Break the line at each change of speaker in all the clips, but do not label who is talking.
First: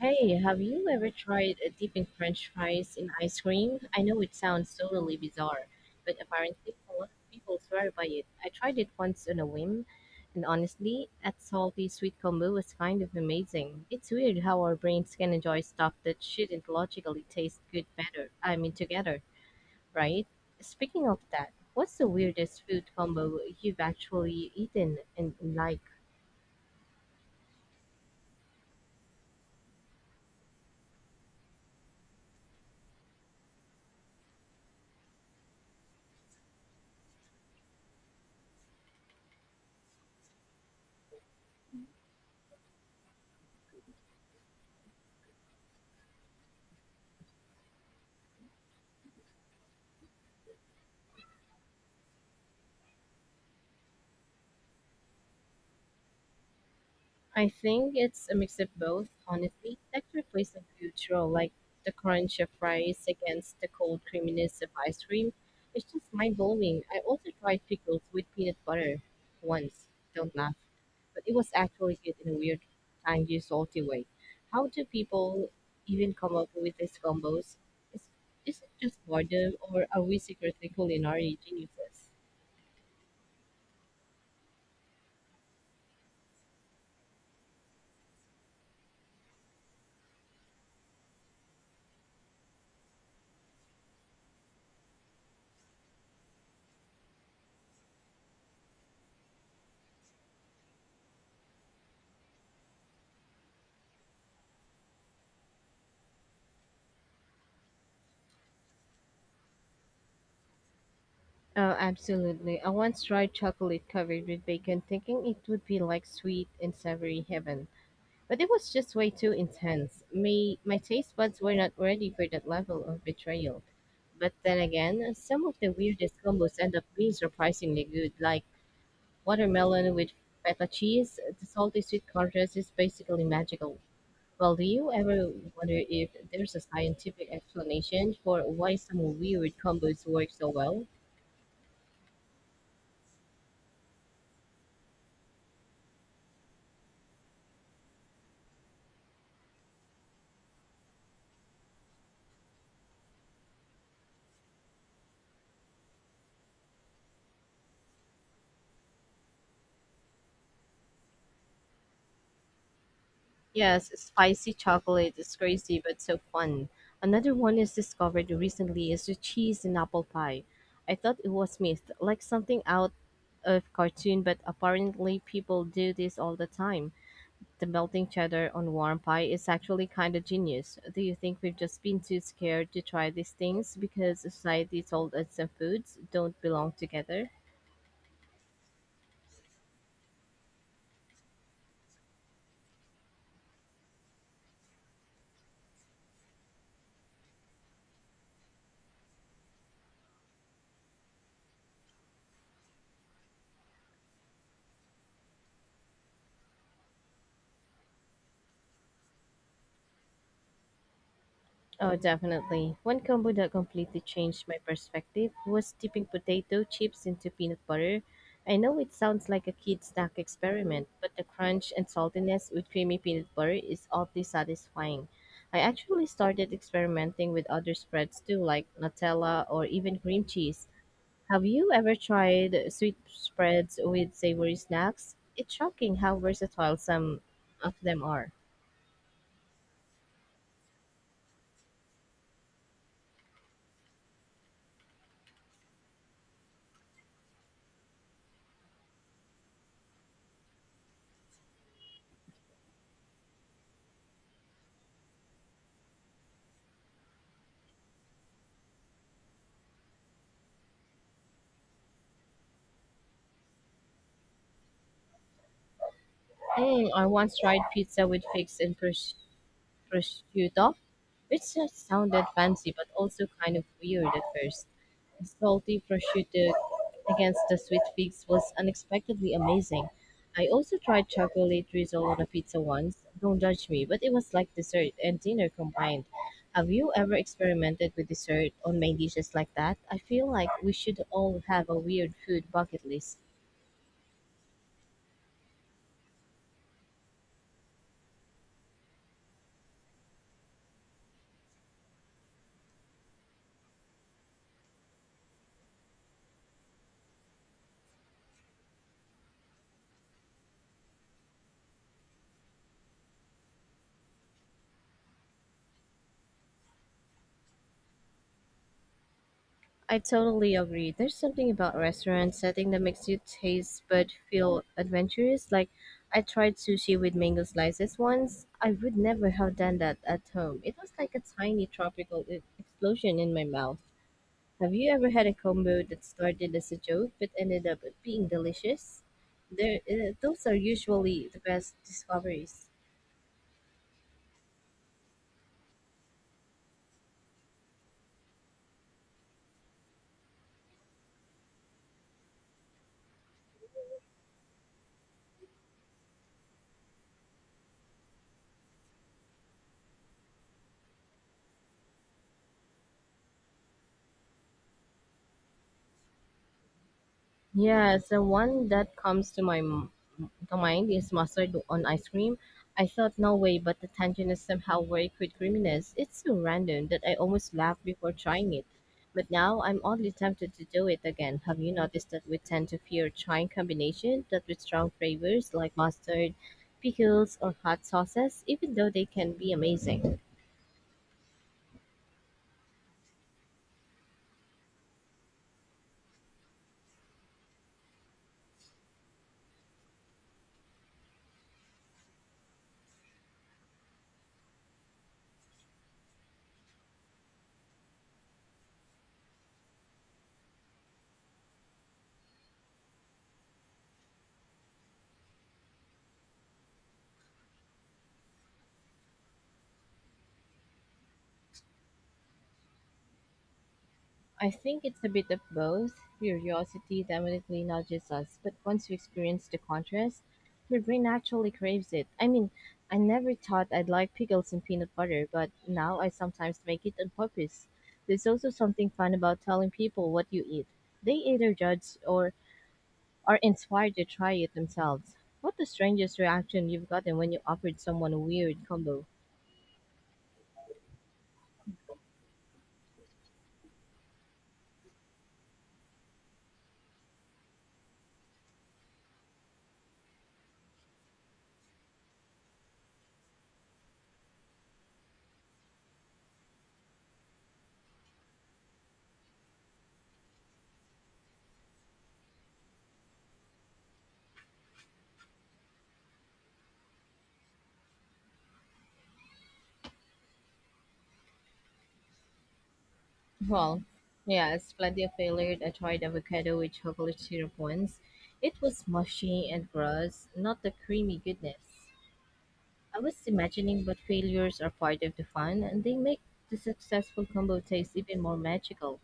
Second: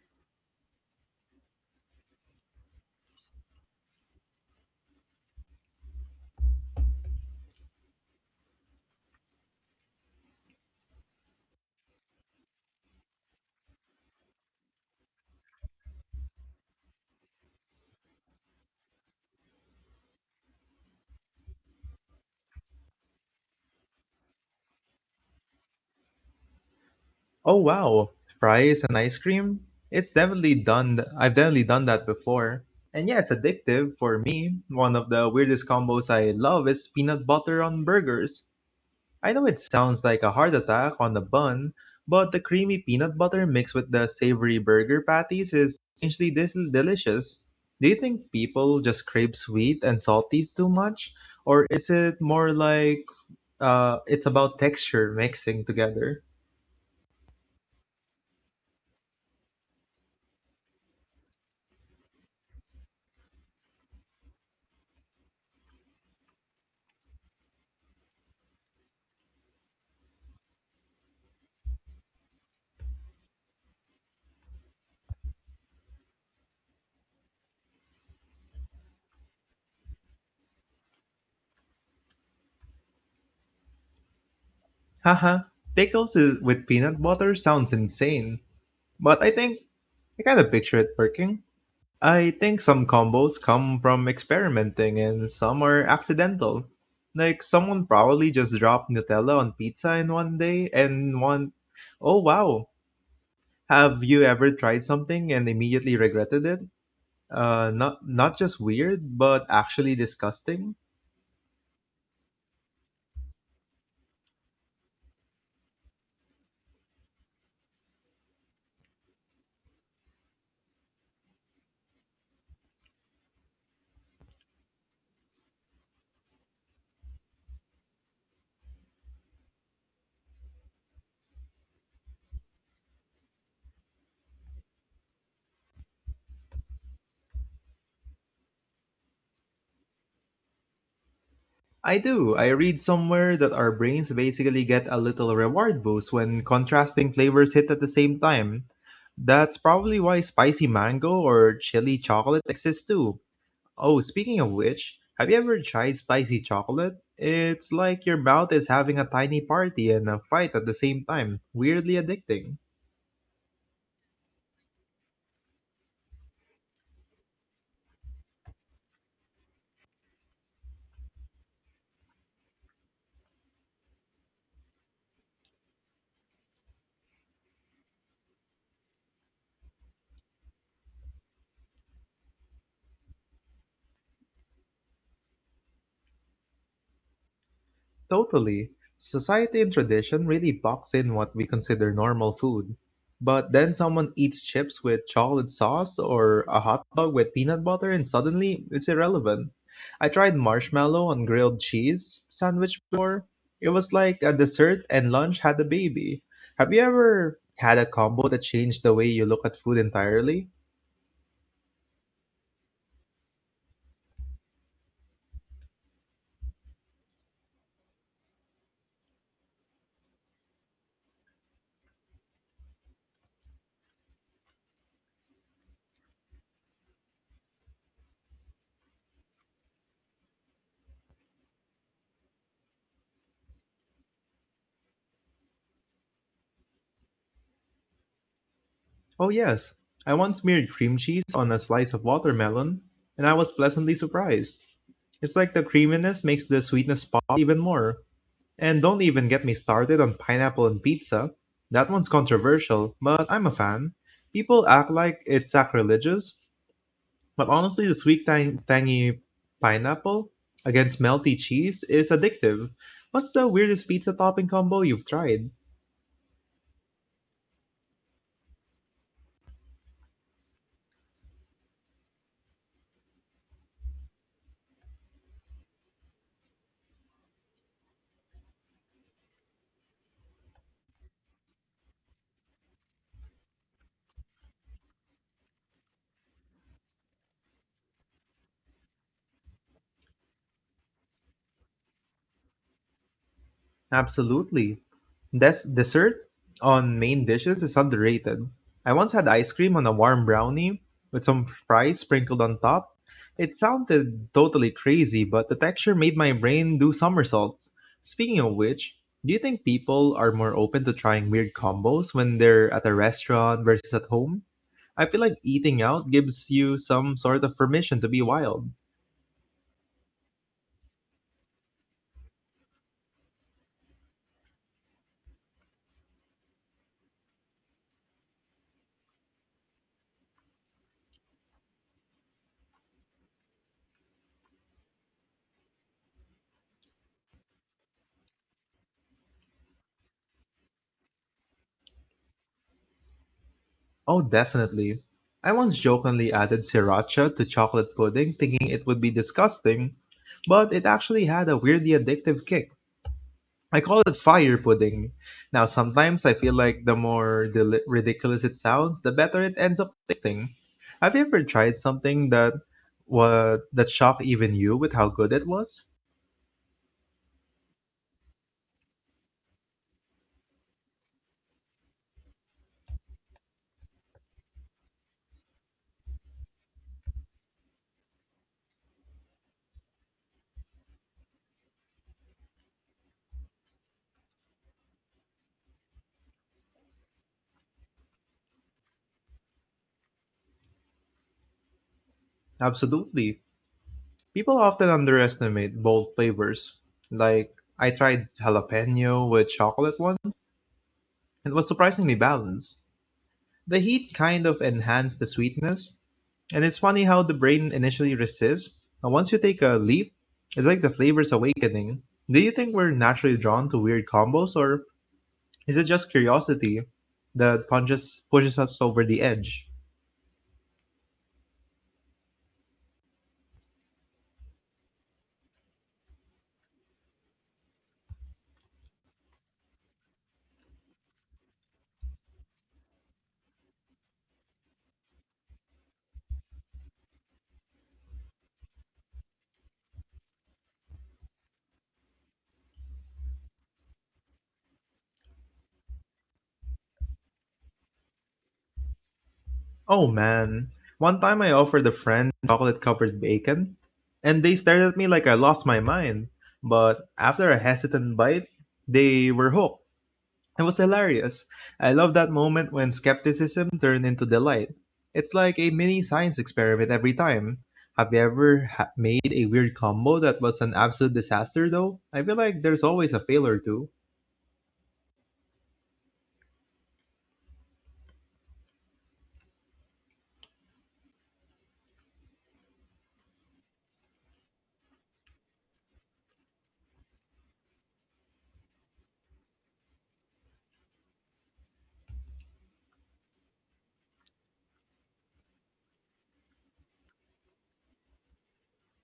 Hey, have you ever tried dipping French fries in ice cream? I know it sounds totally bizarre, but apparently a lot of people swear by it. I tried it once on a whim, and honestly, that salty sweet combo was kind of amazing. It's weird how our brains can enjoy stuff that shouldn't logically taste good better. I mean, together, right? Speaking of that, what's the weirdest food combo you've actually eaten and liked?
Oh wow, fries and ice cream? It's definitely done th- I've definitely done that before. And yeah, it's addictive for me. One of the weirdest combos I love is peanut butter on burgers. I know it sounds like a heart attack on the bun, but the creamy peanut butter mixed with the savory burger patties is essentially this delicious. Do you think people just crave sweet and salty too much? Or is it more like it's about texture mixing together?
I think it's a mix of both, honestly. Texture plays a huge role, like the crunch of fries against the cold creaminess of ice cream. It's just mind blowing. I also tried pickles with peanut butter once. Don't laugh. But it was actually good in a weird, tangy, salty way. How do people even come up with these combos? Is, is it just boredom, or are we secretly culinary geniuses?
Haha, with peanut butter sounds insane, but I think I kind of picture it working. I think some combos come from experimenting and some are accidental. Like someone probably just dropped Nutella on pizza in one day and one oh wow. Have you ever tried something and immediately regretted it? Not just weird, but actually disgusting.
Oh, absolutely. I once tried chocolate covered with bacon, thinking it would be like sweet and savory heaven, but it was just way too intense. Me, my taste buds were not ready for that level of betrayal. But then again, some of the weirdest combos end up being surprisingly good, like watermelon with feta cheese. The salty sweet contrast is basically magical. Well, do you ever wonder if there's a scientific explanation for why some weird combos work so well?
I do. I read somewhere that our brains basically get a little reward boost when contrasting flavors hit at the same time. That's probably why spicy mango or chili chocolate exists too. Oh, speaking of which, have you ever tried spicy chocolate? It's like your mouth is having a tiny party and a fight at the same time. Weirdly addicting.
Yes, spicy chocolate is crazy but so fun. Another one is discovered recently is the cheese in apple pie. I thought it was myth, like something out of cartoon, but apparently people do this all the time. The melting cheddar on warm pie is actually kind of genius. Do you think we've just been too scared to try these things because society told us some foods don't belong together?
Totally. Society and tradition really box in what we consider normal food. But then someone eats chips with chocolate sauce or a hot dog with peanut butter, and suddenly it's irrelevant. I tried marshmallow on grilled cheese sandwich before. It was like a dessert and lunch had a baby. Have you ever had a combo that changed the way you look at food entirely?
Oh, definitely. One combo that completely changed my perspective was dipping potato chips into peanut butter. I know it sounds like a kid's snack experiment, but the crunch and saltiness with creamy peanut butter is oddly satisfying. I actually started experimenting with other spreads too, like Nutella or even cream cheese. Have you ever tried sweet spreads with savory snacks? It's shocking how versatile some of them are.
Oh, yes. I once smeared cream cheese on a slice of watermelon, and I was pleasantly surprised. It's like the creaminess makes the sweetness pop even more. And don't even get me started on pineapple and pizza. That one's controversial, but I'm a fan. People act like it's sacrilegious, but honestly, the tangy pineapple against melty cheese is addictive. What's the weirdest pizza topping combo you've tried?
Mm, I once tried pizza with figs and prosciutto, which just sounded fancy but also kind of weird at first. The salty prosciutto against the sweet figs was unexpectedly amazing. I also tried chocolate drizzle on a pizza once. Don't judge me, but it was like dessert and dinner combined. Have you ever experimented with dessert on main dishes like that? I feel like we should all have a weird food bucket list.
Absolutely. Dessert on main dishes is underrated. I once had ice cream on a warm brownie with some fries sprinkled on top. It sounded totally crazy, but the texture made my brain do somersaults. Speaking of which, do you think people are more open to trying weird combos when they're at a restaurant versus at home? I feel like eating out gives you some sort of permission to be wild.
I totally agree. There's something about restaurant setting that makes you taste but feel adventurous. Like I tried sushi with mango slices once. I would never have done that at home. It was like a tiny tropical explosion in my mouth. Have you ever had a combo that started as a joke but ended up being delicious? Those are usually the best discoveries.
Oh, definitely. I once jokingly added sriracha to chocolate pudding, thinking it would be disgusting, but it actually had a weirdly addictive kick. I call it fire pudding. Now, sometimes I feel like the more ridiculous it sounds, the better it ends up tasting. Have you ever tried something that wa that shocked even you with how good it was?
Yeah, so one that comes to to mind is mustard on ice cream. I thought no way, but the tangent is somehow very quick creaminess. It's so random that I almost laughed before trying it. But now I'm oddly tempted to do it again. Have you noticed that we tend to fear trying combinations that with strong flavors like mustard, pickles, or hot sauces, even though they can be amazing?
Absolutely. People often underestimate bold flavors. Like, I tried jalapeno with chocolate once, and it was surprisingly balanced. The heat kind of enhanced the sweetness, and it's funny how the brain initially resists, but once you take a leap, it's like the flavor's awakening. Do you think we're naturally drawn to weird combos, or is it just curiosity that punches pushes us over the edge?
I think it's a bit of both. Curiosity definitely nudges us, but once you experience the contrast, your brain naturally craves it. I mean, I never thought I'd like pickles and peanut butter, but now I sometimes make it on purpose. There's also something fun about telling people what you eat. They either judge or are inspired to try it themselves. What the strangest reaction you've gotten when you offered someone a weird combo?
Oh man, one time I offered a friend chocolate covered bacon, and they stared at me like I lost my mind. But after a hesitant bite, they were hooked. It was hilarious. I love that moment when skepticism turned into delight. It's like a mini science experiment every time. Have you ever ha- made a weird combo that was an absolute disaster though? I feel like there's always a fail or two.
Well, yes, plenty of failure. I tried avocado with chocolate syrup once. It was mushy and gross, not the creamy goodness. I was imagining, but failures are part of the fun and they make the successful combo taste even more magical.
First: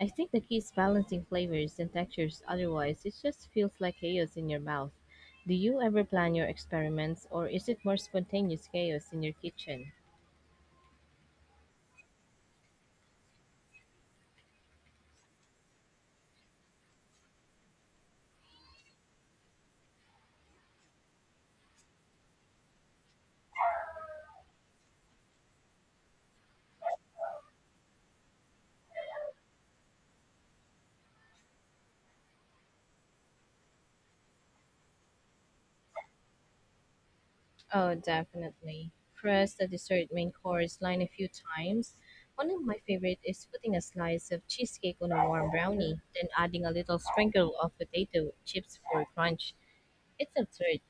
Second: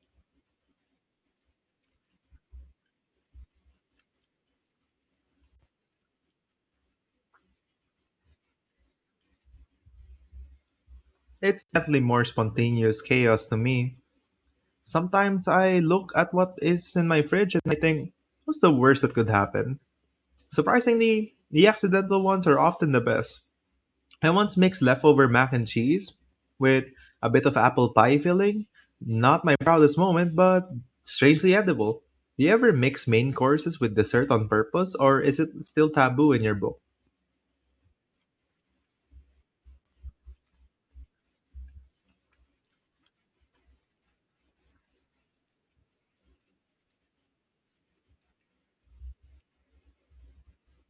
I think the key is balancing flavors and textures, otherwise, it just feels like chaos in your mouth. Do you ever plan your experiments, or is it more spontaneous chaos in your kitchen?
It's definitely more spontaneous chaos to me. Sometimes I look at what is in my fridge and I think, what's the worst that could happen? Surprisingly, the accidental ones are often the best. I once mixed leftover mac and cheese with a bit of apple pie filling. Not my proudest moment, but strangely edible. Do you ever mix main courses with dessert on purpose, or is it still taboo in your book?
Oh, definitely. Press the dessert main course line a few times. One of my favorite is putting a slice of cheesecake on a warm brownie, then adding a little sprinkle of potato chips for crunch. It's absurd,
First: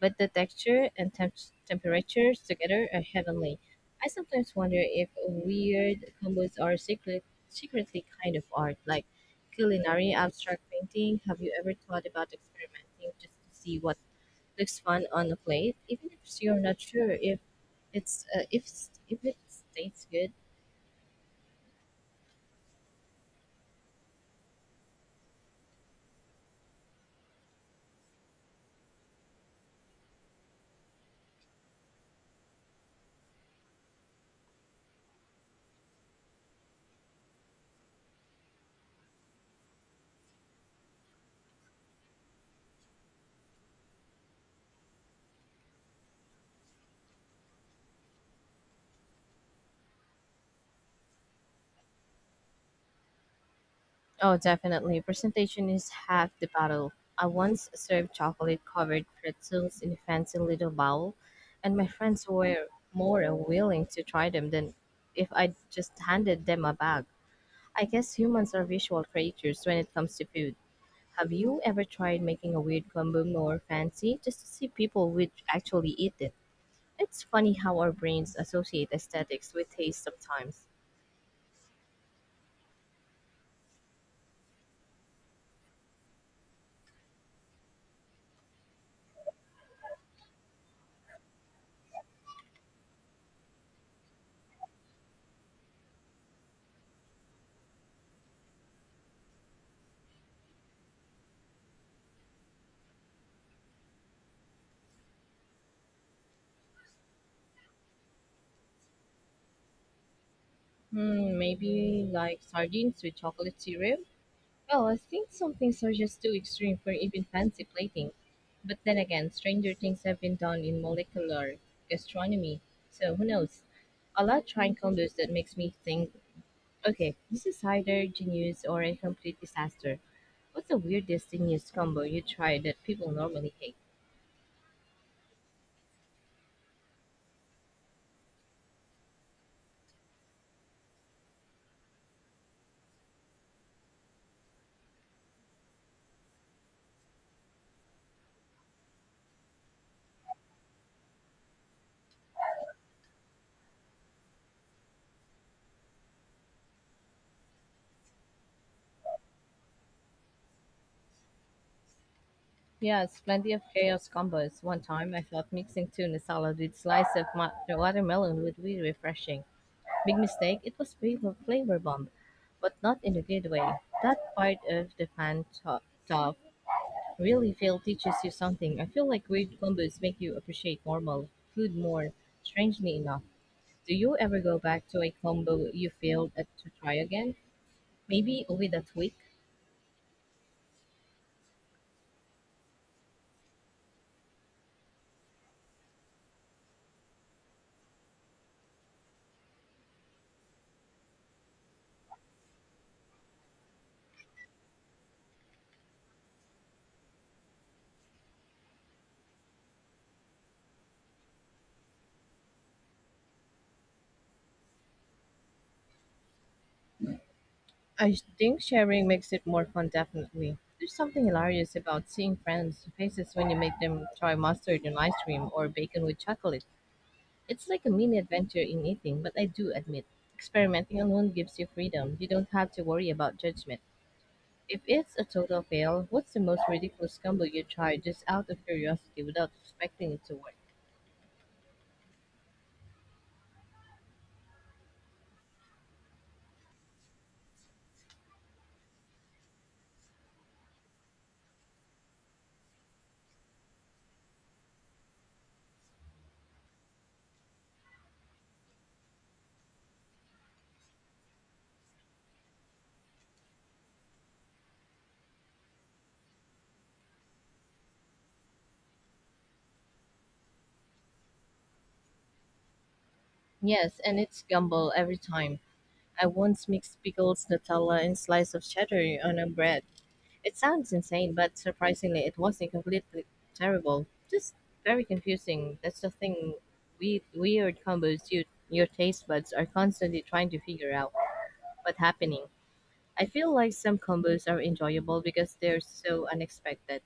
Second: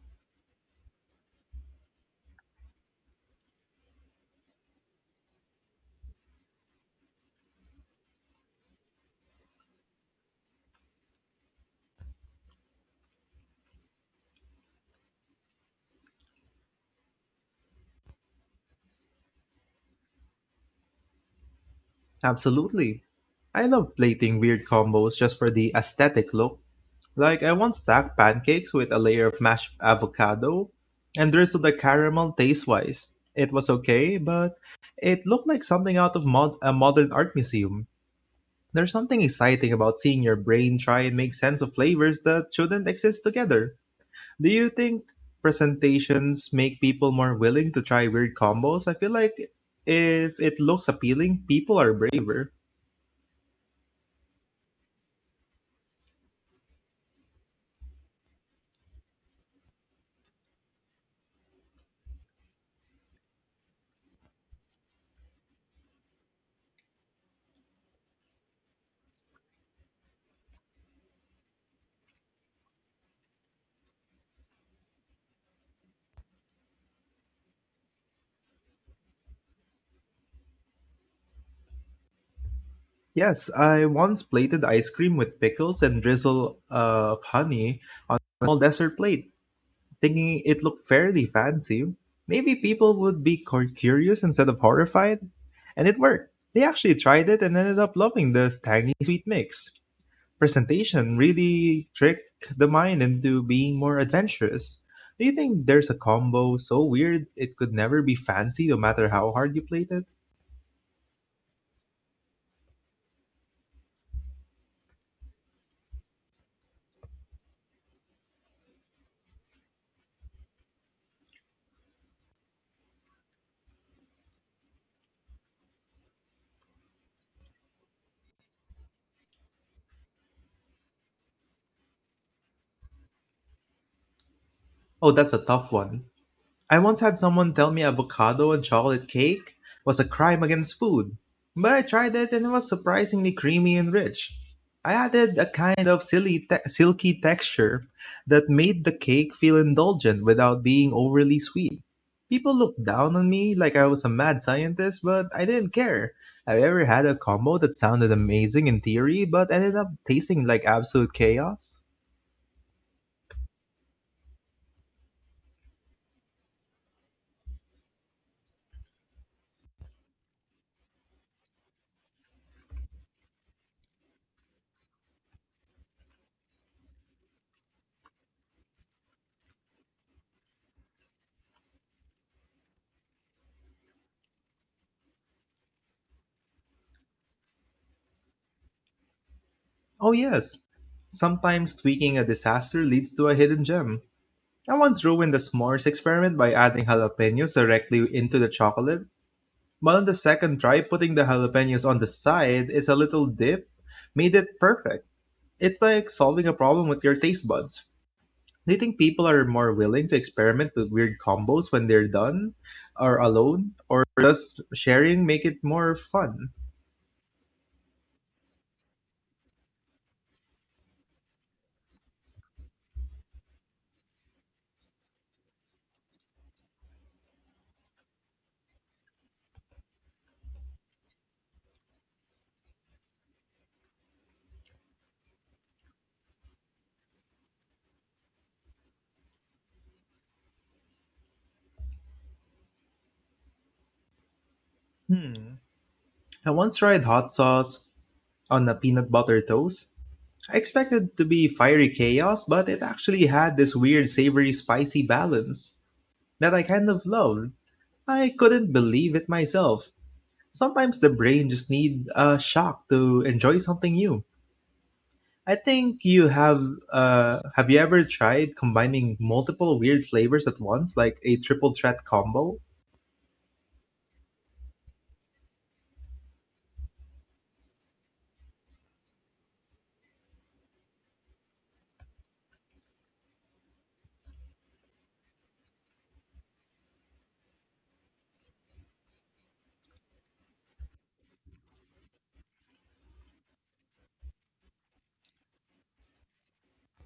but the texture and temperatures together are heavenly. I sometimes wonder if weird combos are secretly kind of art, like culinary abstract painting. Have you ever thought about experimenting just to see what looks fun on a plate, even if you're not sure if it's if it's- if it tastes good.
Absolutely. I love plating weird combos just for the aesthetic look. Like, I once stacked pancakes with a layer of mashed avocado and drizzled the caramel taste wise. It was okay, but it looked like something out of a modern art museum. There's something exciting about seeing your brain try and make sense of flavors that shouldn't exist together. Do you think presentations make people more willing to try weird combos? I feel like if it looks appealing, people are braver.
Oh, definitely. Presentation is half the battle. I once served chocolate-covered pretzels in a fancy little bowl, and my friends were more willing to try them than if I just handed them a bag. I guess humans are visual creatures when it comes to food. Have you ever tried making a weird combo more fancy just to see people would actually eat it? It's funny how our brains associate aesthetics with taste sometimes.
Yes, I once plated ice cream with pickles and drizzle of honey on a small dessert plate, thinking it looked fairly fancy. Maybe people would be curious instead of horrified, and it worked. They actually tried it and ended up loving the tangy sweet mix. Presentation really trick the mind into being more adventurous. Do you think there's a combo so weird it could never be fancy no matter how hard you played it?
Hmm, maybe like sardines with chocolate cereal? Well, I think some things are just too extreme for even fancy plating. But then again, stranger things have been done in molecular gastronomy, so who knows? I love trying combos that makes me think, okay, this is either genius or a complete disaster. What's the weirdest genius combo you tried that people normally hate?
Oh, that's a tough one. I once had someone tell me avocado and chocolate cake was a crime against food, but I tried it and it was surprisingly creamy and rich. I added a kind of silky texture that made the cake feel indulgent without being overly sweet. People looked down on me like I was a mad scientist, but I didn't care. Have you ever had a combo that sounded amazing in theory but ended up tasting like absolute chaos?
Yes, plenty of chaos combos. One time I thought mixing tuna salad with slice of watermelon would be refreshing. Big mistake, it was flavor bomb, but not in a good way. That part of the fan top really feel teaches you something. I feel like weird combos make you appreciate normal food more, strangely enough. Do you ever go back to a combo you failed at to try again? Maybe with a tweak?
Oh, yes. Sometimes tweaking a disaster leads to a hidden gem. I once ruined the s'mores experiment by adding jalapenos directly into the chocolate, but on the second try, putting the jalapenos on the side is a little dip made it perfect. It's like solving a problem with your taste buds. Do you think people are more willing to experiment with weird combos when they're done or alone, or does sharing make it more fun?
I think sharing makes it more fun, definitely. There's something hilarious about seeing friends' faces when you make them try mustard on ice cream or bacon with chocolate. It's like a mini adventure in eating, but I do admit, experimenting alone gives you freedom. You don't have to worry about judgment. If it's a total fail, what's the most ridiculous gumbo you tried just out of curiosity without expecting it to work?
Hmm. I once tried hot sauce on a peanut butter toast, I expected to be fiery chaos, but it actually had this weird savory spicy balance that I kind of loved. I couldn't believe it myself. Sometimes the brain just need a shock to enjoy something new. I think you have Have you ever tried combining multiple weird flavors at once like a triple threat combo?
Yes, and it's gumbo every time. I once mixed pickles, Nutella, and slice of cheddar on a bread. It sounds insane, but surprisingly, it wasn't completely terrible. Just very confusing. That's the thing. We weird combos you your taste buds are constantly trying to figure out what's happening. I feel like some combos are enjoyable because they're so unexpected.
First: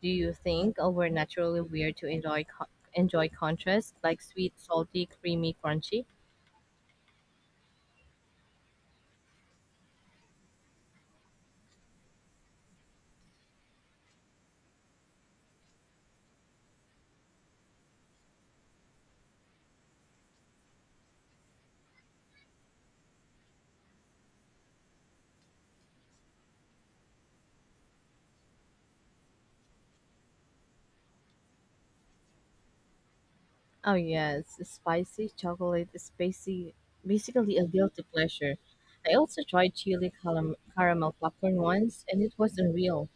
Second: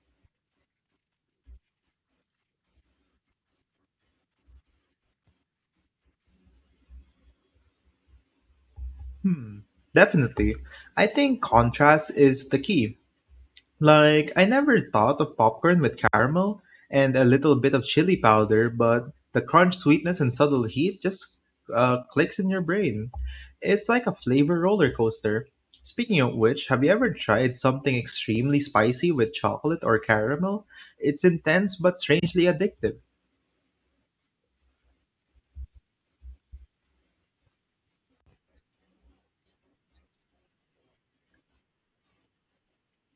Do you think oh, we're naturally weird to enjoy enjoy contrast like sweet, salty, creamy, crunchy?
Hmm. Definitely. I think contrast is the key. Like, I never thought of popcorn with caramel and a little bit of chili powder, but the crunch, sweetness, and subtle heat just clicks in your brain. It's like a flavor roller coaster. Speaking of which, have you ever tried something extremely spicy with chocolate or caramel? It's intense but strangely addictive.
Oh yes, spicy chocolate is basically a guilty pleasure. I also tried chili caramel popcorn once, and it was unreal.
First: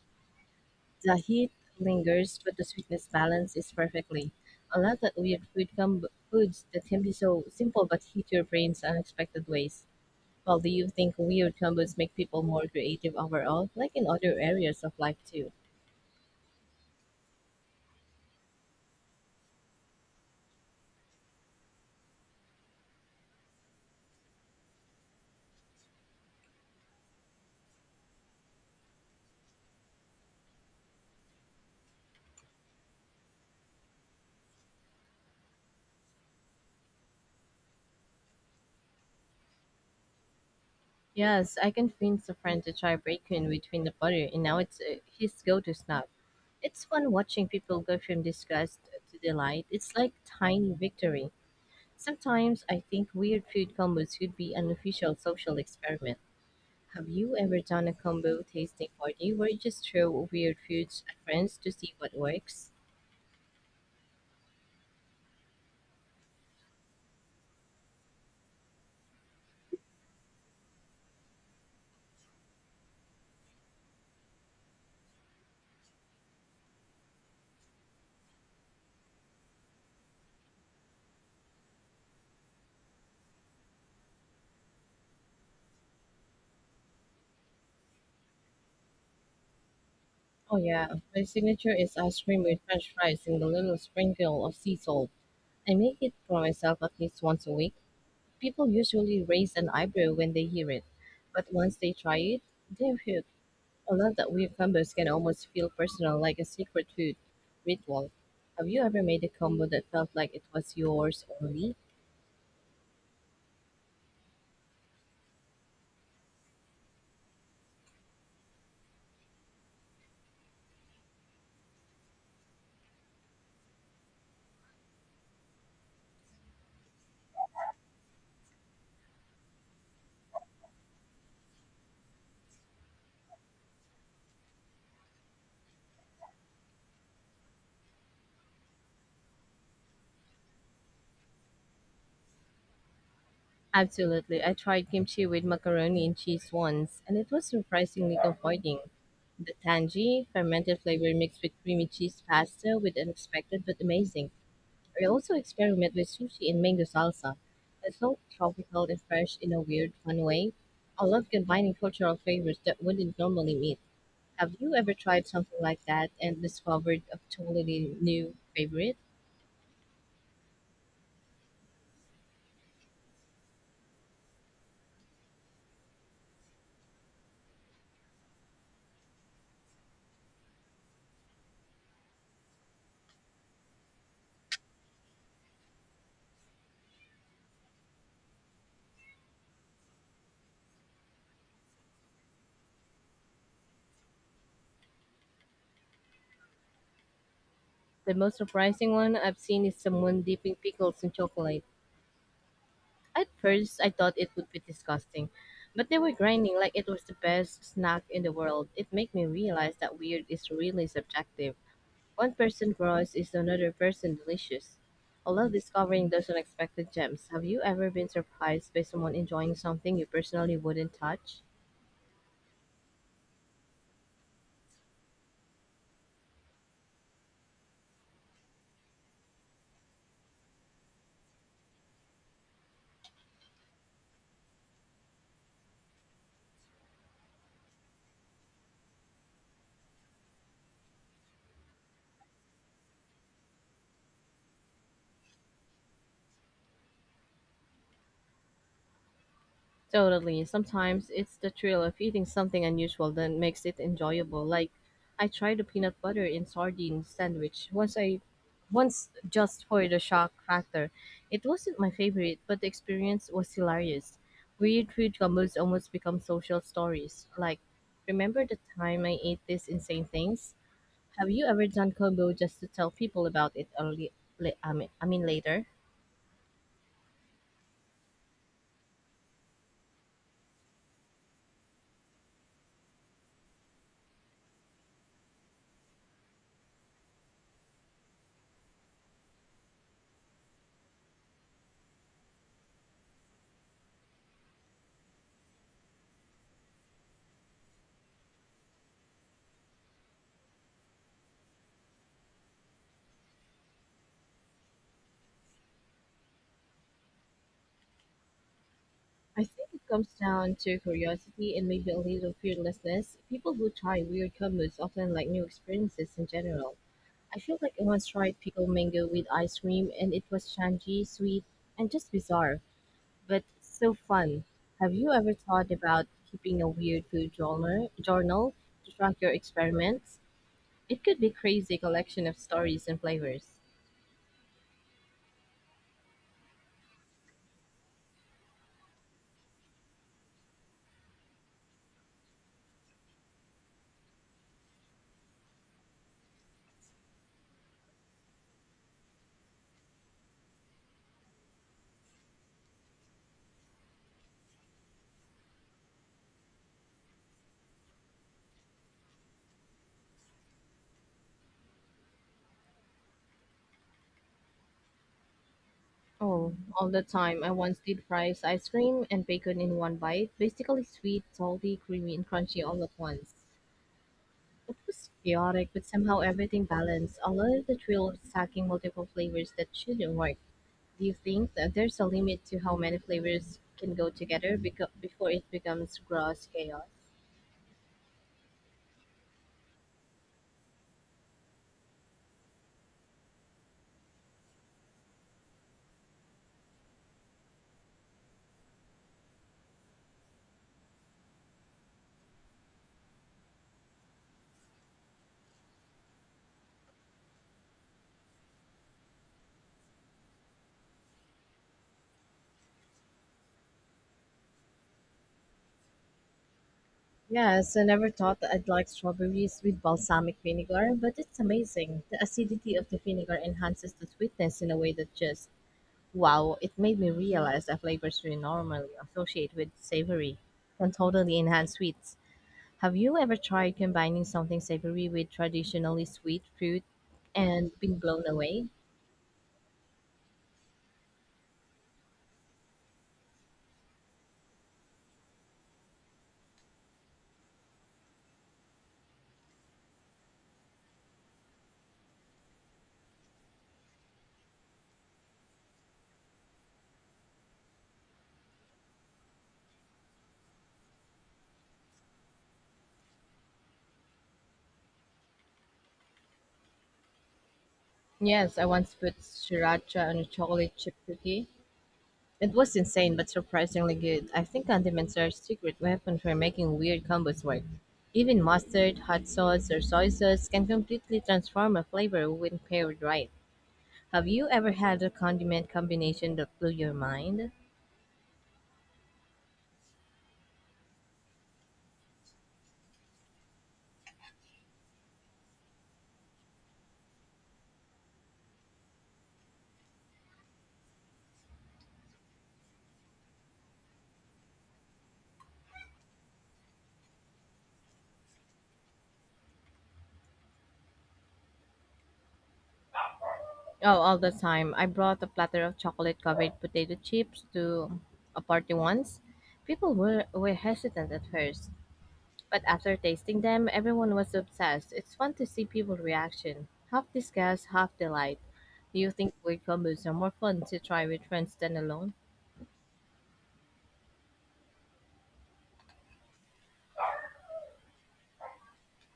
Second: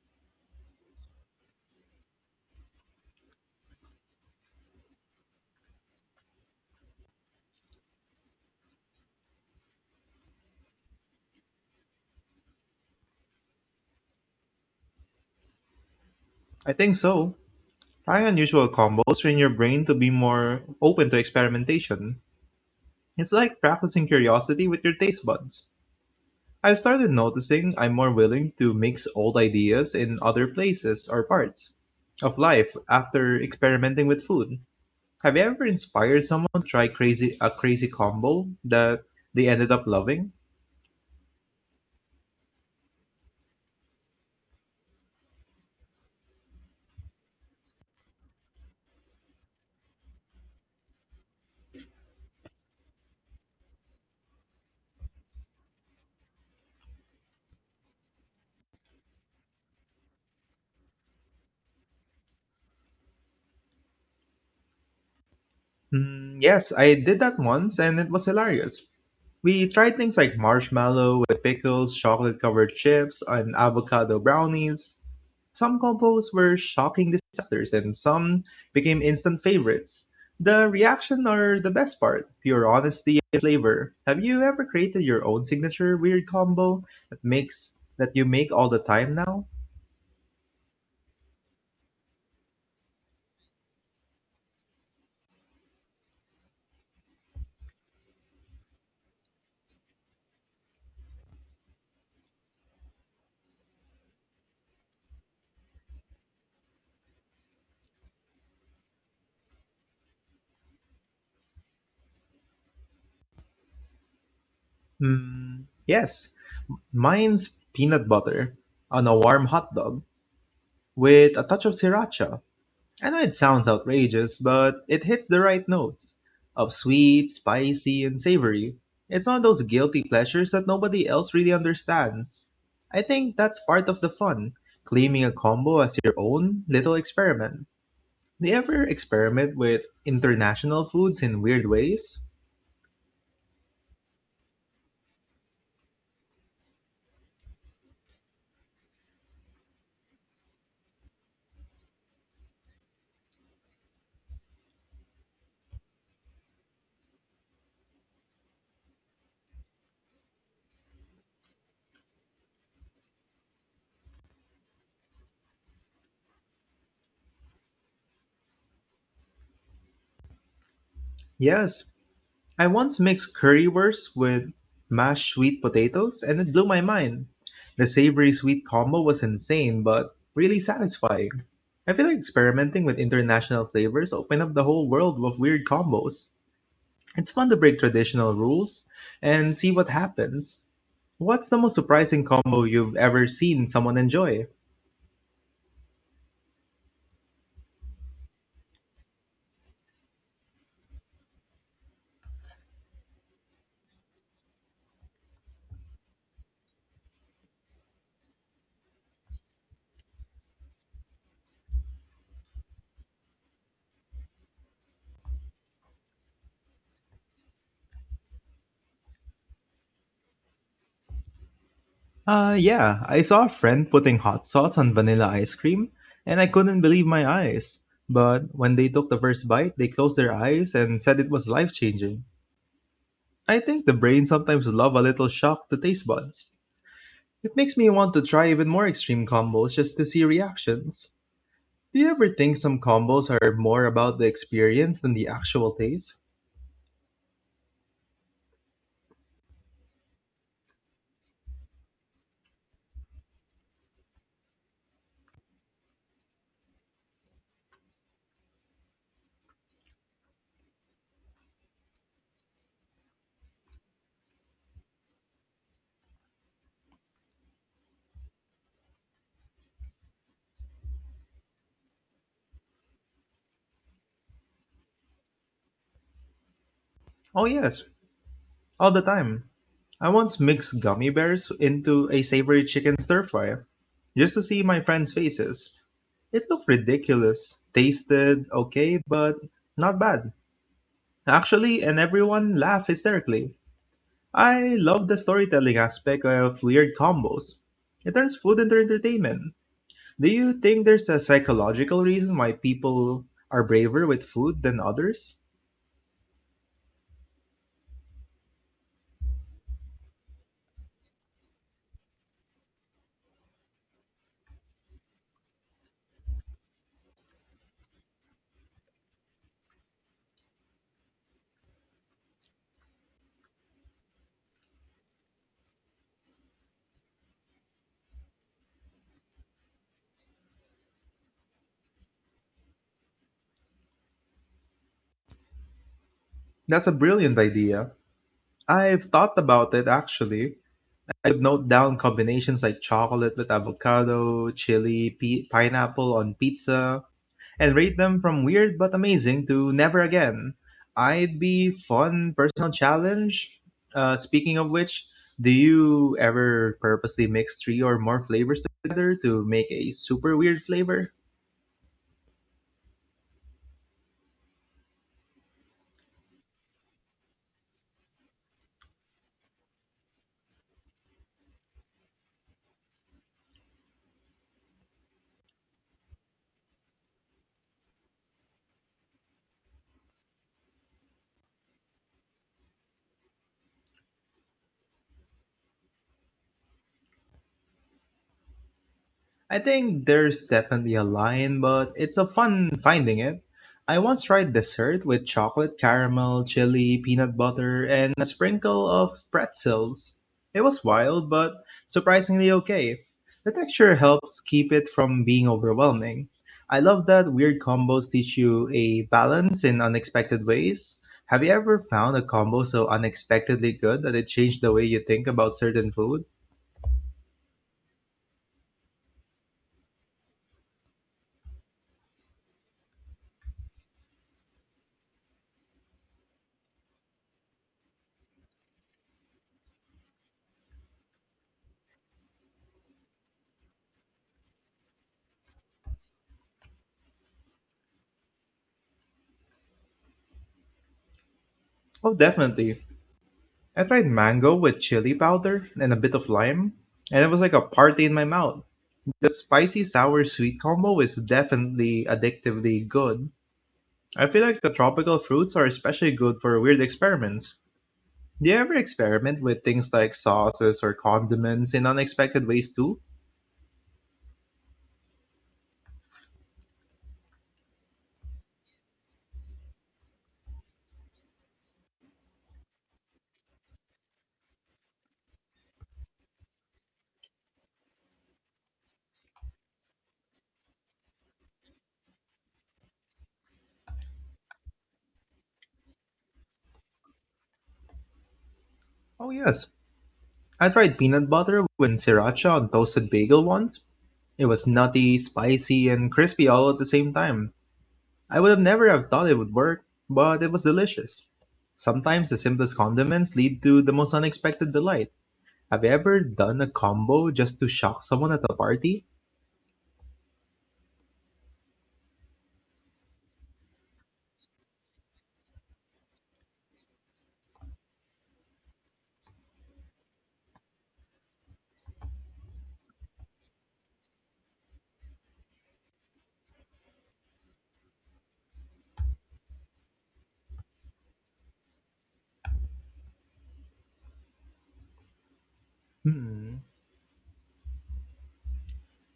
The heat lingers, but the sweetness balance is perfectly. I love that weird food foods that can be so simple but hit your brains unexpected ways. Well, do you think weird combos make people more creative overall, like in other areas of life too?
I think so. Trying unusual combos train your brain to be more open to experimentation. It's like practicing curiosity with your taste buds. I've started noticing I'm more willing to mix old ideas in other places or parts of life after experimenting with food. Have you ever inspired someone to try crazy a crazy combo that they ended up loving?
Yes, I convinced a friend to try bacon between the butter, and now it's his go-to snack. It's fun watching people go from disgust to delight. It's like tiny victory. Sometimes I think weird food combos could be an official social experiment. Have you ever done a combo tasting party where you just throw weird foods at friends to see what works?
Hmm, yes, I did that once and it was hilarious. We tried things like marshmallow with pickles, chocolate covered chips, and avocado brownies. Some combos were shocking disasters and some became instant favorites. The reaction are the best part, pure honesty and flavor. Have you ever created your own signature weird combo that makes that you make all the time now?
Oh yeah, my signature is ice cream with french fries and a little sprinkle of sea salt. I make it for myself at least once a week. People usually raise an eyebrow when they hear it, but once they try it, they're hooked. I love that weird combos can almost feel personal, like a secret food ritual. Have you ever made a combo that felt like it was yours only?
Hmm, yes. Mine's peanut butter on a warm hot dog with a touch of sriracha. I know it sounds outrageous, but it hits the right notes of sweet, spicy, and savory. It's one of those guilty pleasures that nobody else really understands. I think that's part of the fun, claiming a combo as your own little experiment. Do you ever experiment with international foods in weird ways?
Absolutely. I tried kimchi with macaroni and cheese once, and it was surprisingly comforting. The tangy, fermented flavor mixed with creamy cheese pasta was unexpected but amazing. I also experiment with sushi and mango salsa. It felt tropical and fresh in a weird, fun way. I love combining cultural flavors that wouldn't normally meet. Have you ever tried something like that and discovered a totally new favorite?
Yes, I once mixed currywurst with mashed sweet potatoes and it blew my mind. The savory sweet combo was insane but really satisfying. I feel like experimenting with international flavors open up the whole world of weird combos. It's fun to break traditional rules and see what happens. What's the most surprising combo you've ever seen someone enjoy?
The most surprising one I've seen is someone dipping pickles in chocolate. At first, I thought it would be disgusting, but they were grinding like it was the best snack in the world. It made me realize that weird is really subjective. One person gross is another person delicious. I love discovering those unexpected gems. Have you ever been surprised by someone enjoying something you personally wouldn't touch?
Yeah, I saw a friend putting hot sauce on vanilla ice cream, and I couldn't believe my eyes. But when they took the first bite, they closed their eyes and said it was life changing. I think the brain sometimes love a little shock to taste buds. It makes me want to try even more extreme combos just to see reactions. Do you ever think some combos are more about the experience than the actual taste?
Totally. Sometimes it's the thrill of eating something unusual that makes it enjoyable. Like I tried a peanut butter and sardine sandwich once just for the shock factor. It wasn't my favorite, but the experience was hilarious. Weird food combos almost become social stories. Like, remember the time I ate this insane things? Have you ever done combo just to tell people about it early, I mean later?
Oh yes, all the time. I once mixed gummy bears into a savory chicken stir fry just to see my friends' faces. It looked ridiculous, tasted okay, but not bad, actually, and everyone laughed hysterically. I love the storytelling aspect of weird combos. It turns food into entertainment. Do you think there's a psychological reason why people are braver with food than others?
I think it comes down to curiosity and maybe a little fearlessness. People who try weird combos often like new experiences in general. I feel like I once tried pickled mango with ice cream and it was tangy, sweet, and just bizarre, but so fun. Have you ever thought about keeping a weird food journal to track your experiments? It could be crazy collection of stories and flavors.
That's a brilliant idea. I've thought about it actually. I would note down combinations like chocolate with avocado, chili, pineapple on pizza, and rate them from weird but amazing to never again. I'd be fun personal challenge. Speaking of which, do you ever purposely mix three or more flavors together to make a super weird flavor?
Oh, all the time. I once did fries, ice cream, and bacon in one bite. Basically sweet, salty, creamy, and crunchy all at once. It was chaotic, but somehow everything balanced. I love the thrill of stacking multiple flavors that shouldn't work. Do you think that there's a limit to how many flavors can go together before it becomes gross chaos?
I think there's definitely a line, but it's a fun finding it. I once tried dessert with chocolate caramel, chili, peanut butter, and a sprinkle of pretzels. It was wild, but surprisingly okay. The texture helps keep it from being overwhelming. I love that weird combos teach you a balance in unexpected ways. Have you ever found a combo so unexpectedly good that it changed the way you think about certain food?
Yes, I never thought that I'd like strawberries with balsamic vinegar, but it's amazing. The acidity of the vinegar enhances the sweetness in a way that just wow, it made me realize that flavors we normally associate with savory can totally enhance sweets. Have you ever tried combining something savory with traditionally sweet fruit and been blown away?
Oh, definitely. I tried mango with chili powder and a bit of lime, and it was like a party in my mouth. The spicy sour sweet combo is definitely addictively good. I feel like the tropical fruits are especially good for weird experiments. Do you ever experiment with things like sauces or condiments in unexpected ways too?
Yes, I once put sriracha on a chocolate chip cookie. It was insane but surprisingly good. I think condiments are a secret weapon for making weird combos work. Even mustard, hot sauce, or soy sauce can completely transform a flavor when paired right. Have you ever had a condiment combination that blew your mind?
Oh, yes. I tried peanut butter with sriracha on toasted bagel once. It was nutty, spicy, and crispy all at the same time. I would have never have thought it would work, but it was delicious. Sometimes the simplest condiments lead to the most unexpected delight. Have you ever done a combo just to shock someone at a party?
Oh, all the time. I brought a platter of chocolate covered potato chips to a party once. People were hesitant at first, but after tasting them, everyone was obsessed. It's fun to see people's reaction. Half disgust, half delight. Do you think weird combos are more fun to try with friends than alone?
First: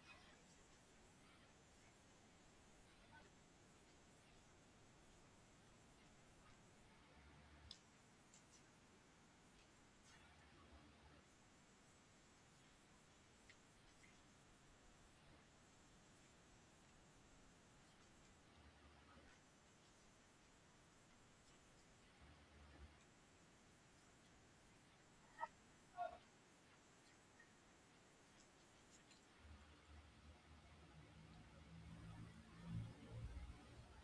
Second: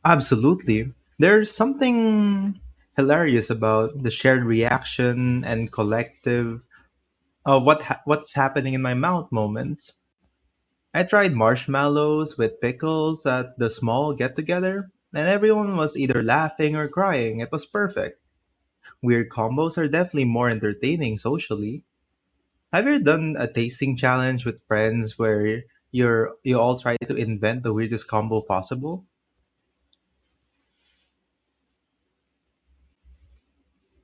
Absolutely. There's something hilarious about the shared reaction and collective what's happening in my mouth moments. I tried marshmallows with pickles at the small get together, and everyone was either laughing or crying. It was perfect. Weird combos are definitely more entertaining socially. Have you ever done a tasting challenge with friends where you all try to invent the weirdest combo possible?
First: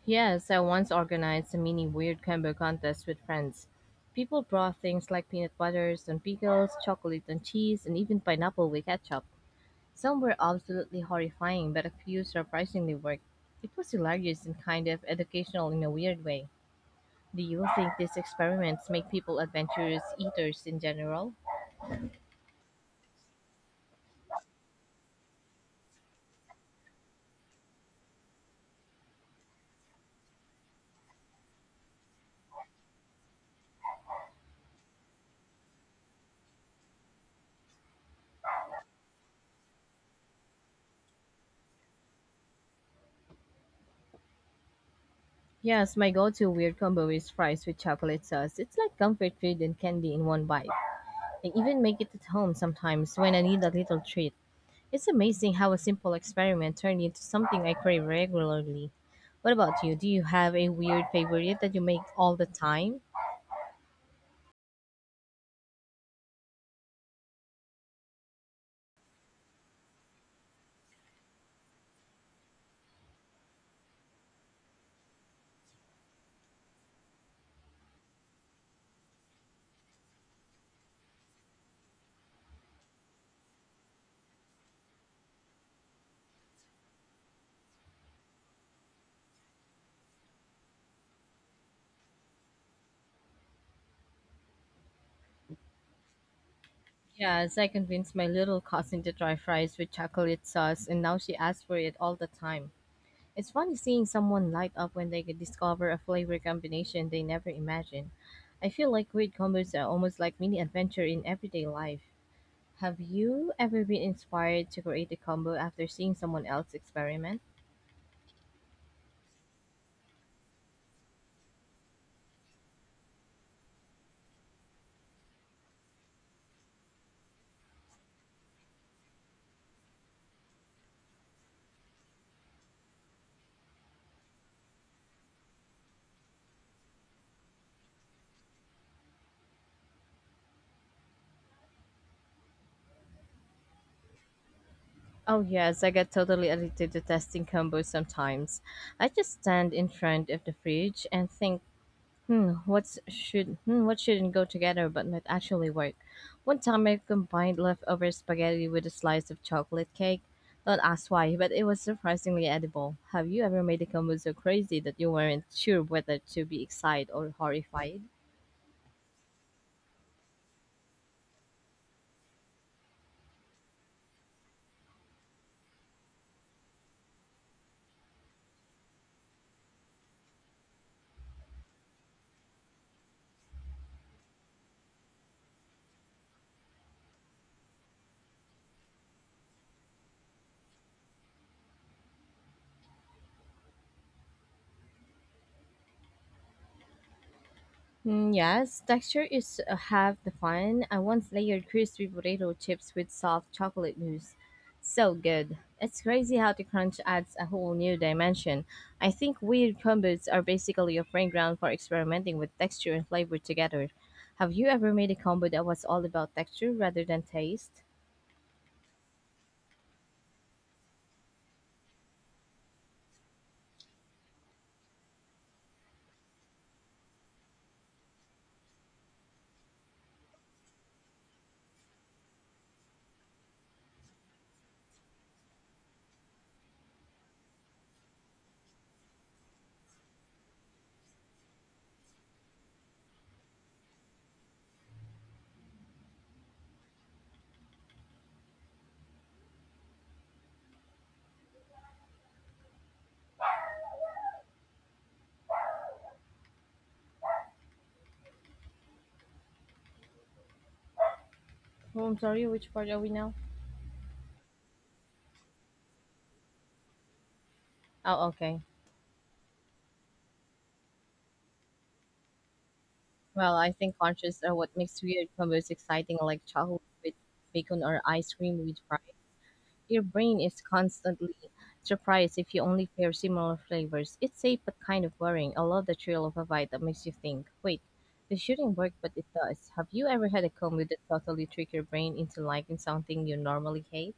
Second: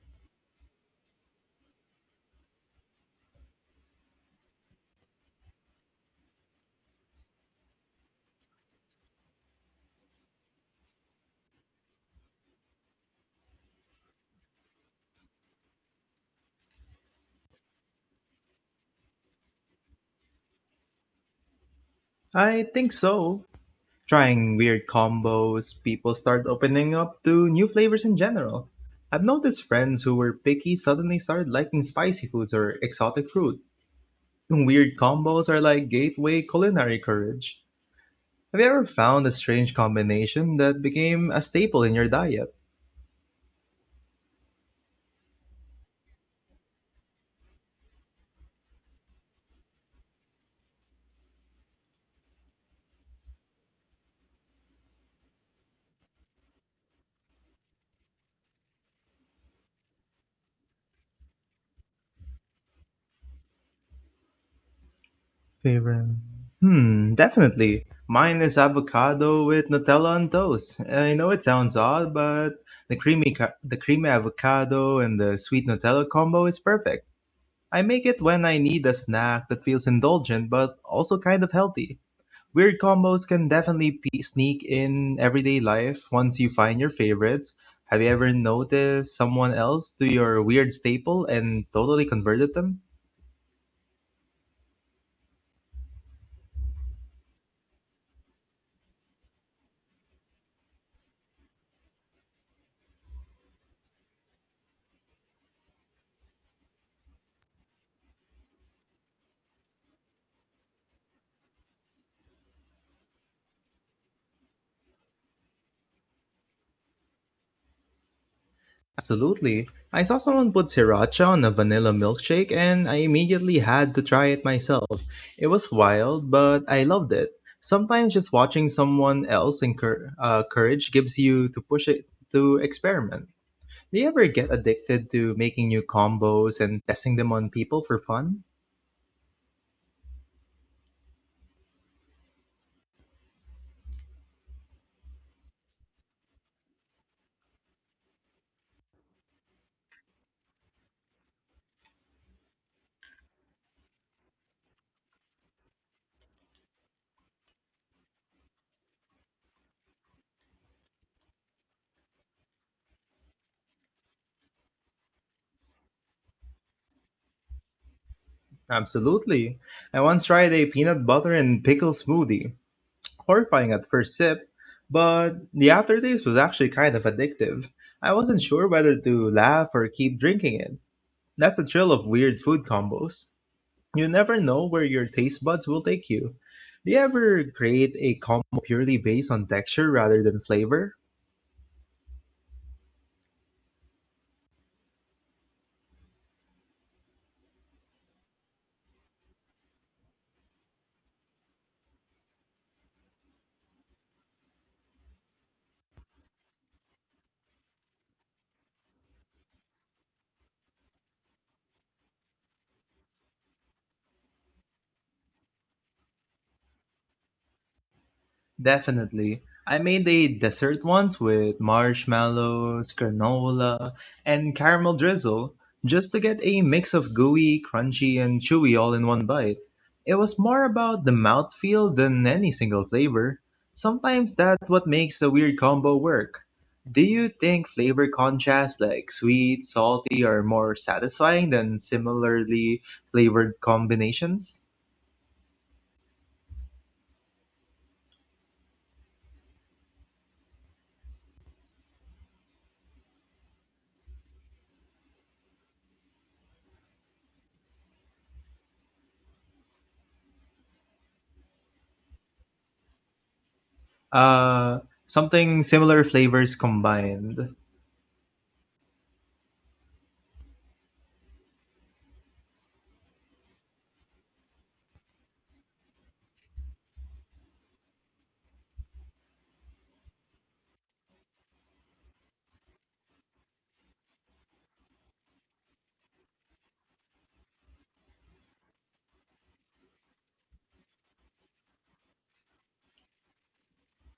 Yes, I once organized a mini weird combo contest with friends. People brought things like peanut butters and pickles, chocolate and cheese, and even pineapple with ketchup. Some were absolutely horrifying, but a few surprisingly worked. It was hilarious and kind of educational in a weird way. Do you think these experiments make people adventurous eaters in general?
I think so. Trying weird combos, people start opening up to new flavors in general. I've noticed friends who were picky suddenly started liking spicy foods or exotic fruit. Weird combos are like gateway culinary courage. Have you ever found a strange combination that became a staple in your diet?
Yes, my go-to weird combo is fries with chocolate sauce. It's like comfort food and candy in one bite. I even make it at home sometimes when I need a little treat. It's amazing how a simple experiment turned into something I crave regularly. What about you? Do you have a weird favorite that you make all the time?
Favorite? Hmm, definitely. Mine is avocado with Nutella on toast. I know it sounds odd, but the creamy avocado and the sweet Nutella combo is perfect. I make it when I need a snack that feels indulgent but also kind of healthy. Weird combos can definitely pe sneak in everyday life once you find your favorites. Have you ever noticed someone else do your weird staple and totally converted them?
Yeah, I convinced my little cousin to try fries with chocolate sauce, and now she asks for it all the time. It's funny seeing someone light up when they discover a flavor combination they never imagined. I feel like weird combos are almost like mini adventure in everyday life. Have you ever been inspired to create a combo after seeing someone else experiment?
Absolutely. I saw someone put sriracha on a vanilla milkshake and I immediately had to try it myself. It was wild, but I loved it. Sometimes just watching someone else courage gives you to push it to experiment. Do you ever get addicted to making new combos and testing them on people for fun?
Oh yes, I get totally addicted to testing combos sometimes. I just stand in front of the fridge and think, hmm, what's should hmm, what shouldn't go together but might actually work. One time I combined leftover spaghetti with a slice of chocolate cake. Don't ask why, but it was surprisingly edible. Have you ever made a combo so crazy that you weren't sure whether to be excited or horrified?
Absolutely. I once tried a peanut butter and pickle smoothie. Horrifying at first sip, but the aftertaste was actually kind of addictive. I wasn't sure whether to laugh or keep drinking it. That's the thrill of weird food combos. You never know where your taste buds will take you. Do you ever create a combo purely based on texture rather than flavor?
Yes, texture is half the fun. I once layered crispy potato chips with soft chocolate mousse. So good. It's crazy how the crunch adds a whole new dimension. I think weird combos are basically a playing ground for experimenting with texture and flavor together. Have you ever made a combo that was all about texture rather than taste?
Definitely. I made a dessert once with marshmallows, granola, and caramel drizzle just to get a mix of gooey, crunchy, and chewy all in one bite. It was more about the mouthfeel than any single flavor. Sometimes that's what makes a weird combo work. Do you think flavor contrasts like sweet, salty are more satisfying than similarly flavored combinations?
Oh, I'm sorry, which part are we now?
Uh, something similar flavors combined.
Oh, okay. Well, I think crunches are what makes weird combos exciting, like chocolate with bacon or ice cream with fries. Your brain is constantly surprised if you only pair similar flavors. It's safe but kind of worrying. I love the thrill of a bite that makes you think, wait, this shouldn't work, but it does. Have you ever had a combo that totally trick your brain into liking something you normally hate?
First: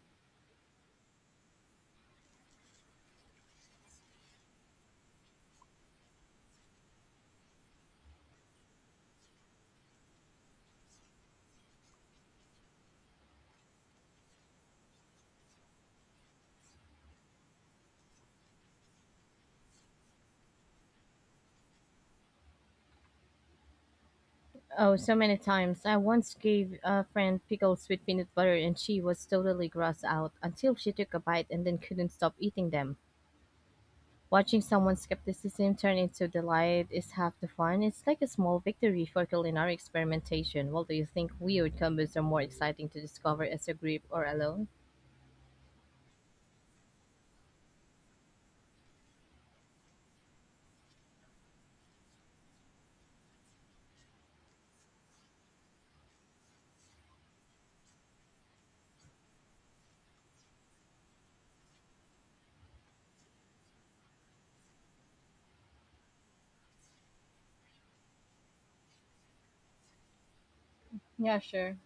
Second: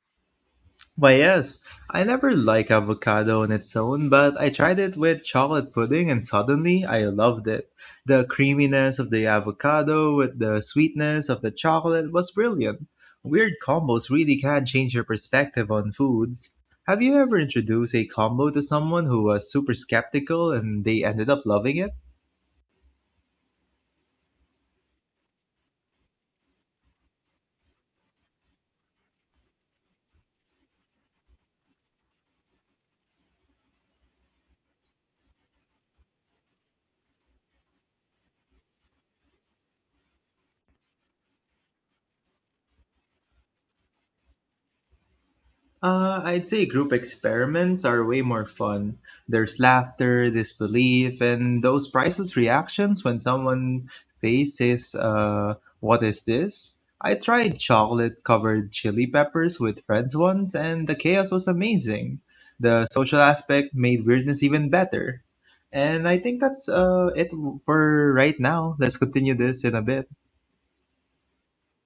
Why, yes, I never like avocado on its own, but I tried it with chocolate pudding and suddenly I loved it. The creaminess of the avocado with the sweetness of the chocolate was brilliant. Weird combos really can change your perspective on foods. Have you ever introduced a combo to someone who was super skeptical and they ended up loving it?
Oh, so many times. I once gave a friend pickles with peanut butter and she was totally grossed out until she took a bite and then couldn't stop eating them. Watching someone's skepticism turn into delight is half the fun. It's like a small victory for culinary experimentation. Well, do you think weird combos are more exciting to discover as a group or alone?
I'd say group experiments are way more fun. There's laughter, disbelief, and those priceless reactions when someone faces, what is this? I tried chocolate covered chili peppers with friends once, and the chaos was amazing. The social aspect made weirdness even better. And I think that's it for right now. Let's continue this in a bit.
Yeah, sure.